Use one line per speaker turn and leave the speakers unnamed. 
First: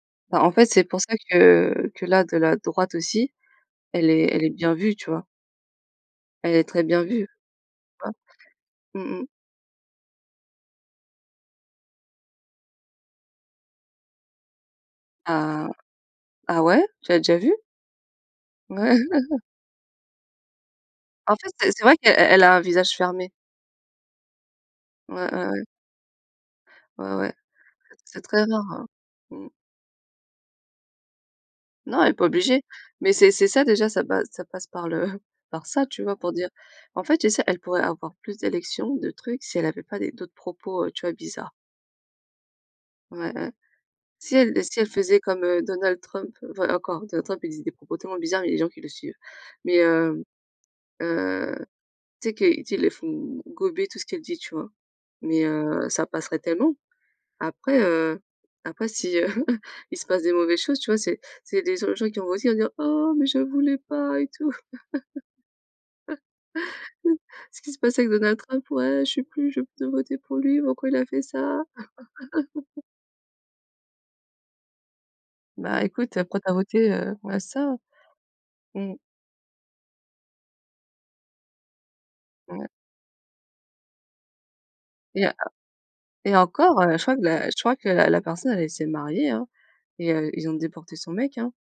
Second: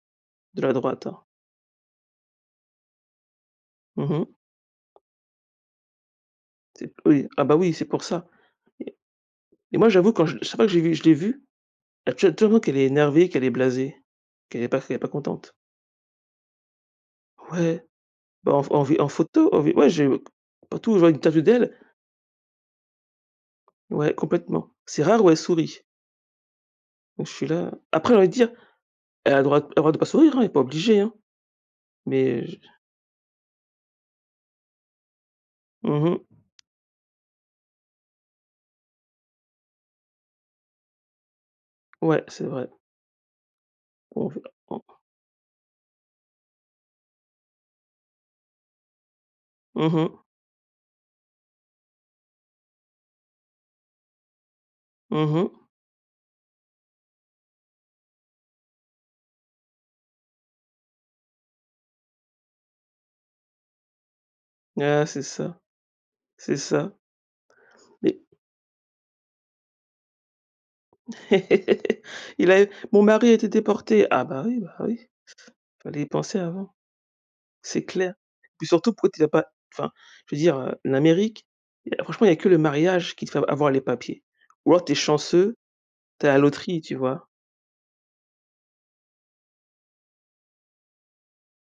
Bah, en
De
fait,
la
c'est pour ça
droite.
que que là, de la droite aussi,
Mmh
elle est
mh.
elle est bien vue, tu vois? Elle est très
C'est p
bien
oui.
vue.
Ah,
Tu
bah, oui, c'est pour
vois?
ça,
Mmh mh.
et et moi, j'avoue, quand chaque fois, que j'ai vue que je l'ai vue, tu as te tu vois qu'elle est énervée, qu'elle est blasée, qu'elle est pas s qu'elle est pas contente.
Ah! Ah ouais? Tu l'as déjà vue?
Ouais, bah, en v en v
Ouais!
en photo, en vid ouais, j'ai partout où je vois une
En
interview
fait, c'est
d'elle
c'est vrai qu'elle elle a un visage fermé.
Ouais, complètement, c'est rare où
Ouais,
elle
ouais, ouais.
sourit.
Ouais,
Donc
ouais,
je suis là, heu après j'ai
c'est
envie de
très
dire:
rare, hein.
«Elle a le
Mmh.
droit elle a le droit de pas sourire hein, elle est pas obligée, hein»,
Non, elle est pas
mais je je
obligée, mais c'est c'est ça, déjà, ça pas ça passe par le par ça,
Mmh
tu vois?
mh.
Pour dire en fait, tu sais, elle pourrait avoir plus d'élections, de trucs si elle avait pas des d'autres propos, heu, tu vois, bizarres.
Ouais, c'est vrai.
Ouais, ouais.
On
Si
v
elle si
on
elle faisait comme, heu, Donald Trump, enfin, encore, Donald Trump, il disait des propos tellement bizarres et il y a des gens qui le suivent, mais
Mmh mh.
hem, heu, tu sais que tu sais, ils les font gober tout ce qu'elle dit, tu vois?
Mmh
Mais
mh.
heu, ça passerait tellement. Après, heu, après si, heu, il se passe des mauvaises choses, tu vois, c'est des des genres de gens, eux aussi, qui vont dire: «Oh mais je voulais pas» et tout.
Ouais, c'est ça, c'est ça.
C'est ce qui se passe avec
Et
Donald Trump: «Ouais, je sais plus, je veux plus voter pour lui, pourquoi il a fait ça?»
«Il a é mon mari a été déporté» Ah, bah, oui, bah, oui,
«Bah,
fallait y
écoute, heu,
penser
pourquoi tu as
avant.
voté?» heu, ouais, c'est ça
C'est clair, et puis surtout,
hein.
pourquoi tu l'a pas enfin, je veux dire, heu, l'Amérique, franchement, il y a que le
Ouais.
mariage qui te fait av avoir les papiers, ou alors tu es
Et en
chanceux, tu es à
et
la
encore,
loterie, tu
heu, je crois que
vois?
la je crois que la la personne, elle s'est mariée, hein et heu, ils ont déporté son mec, hein.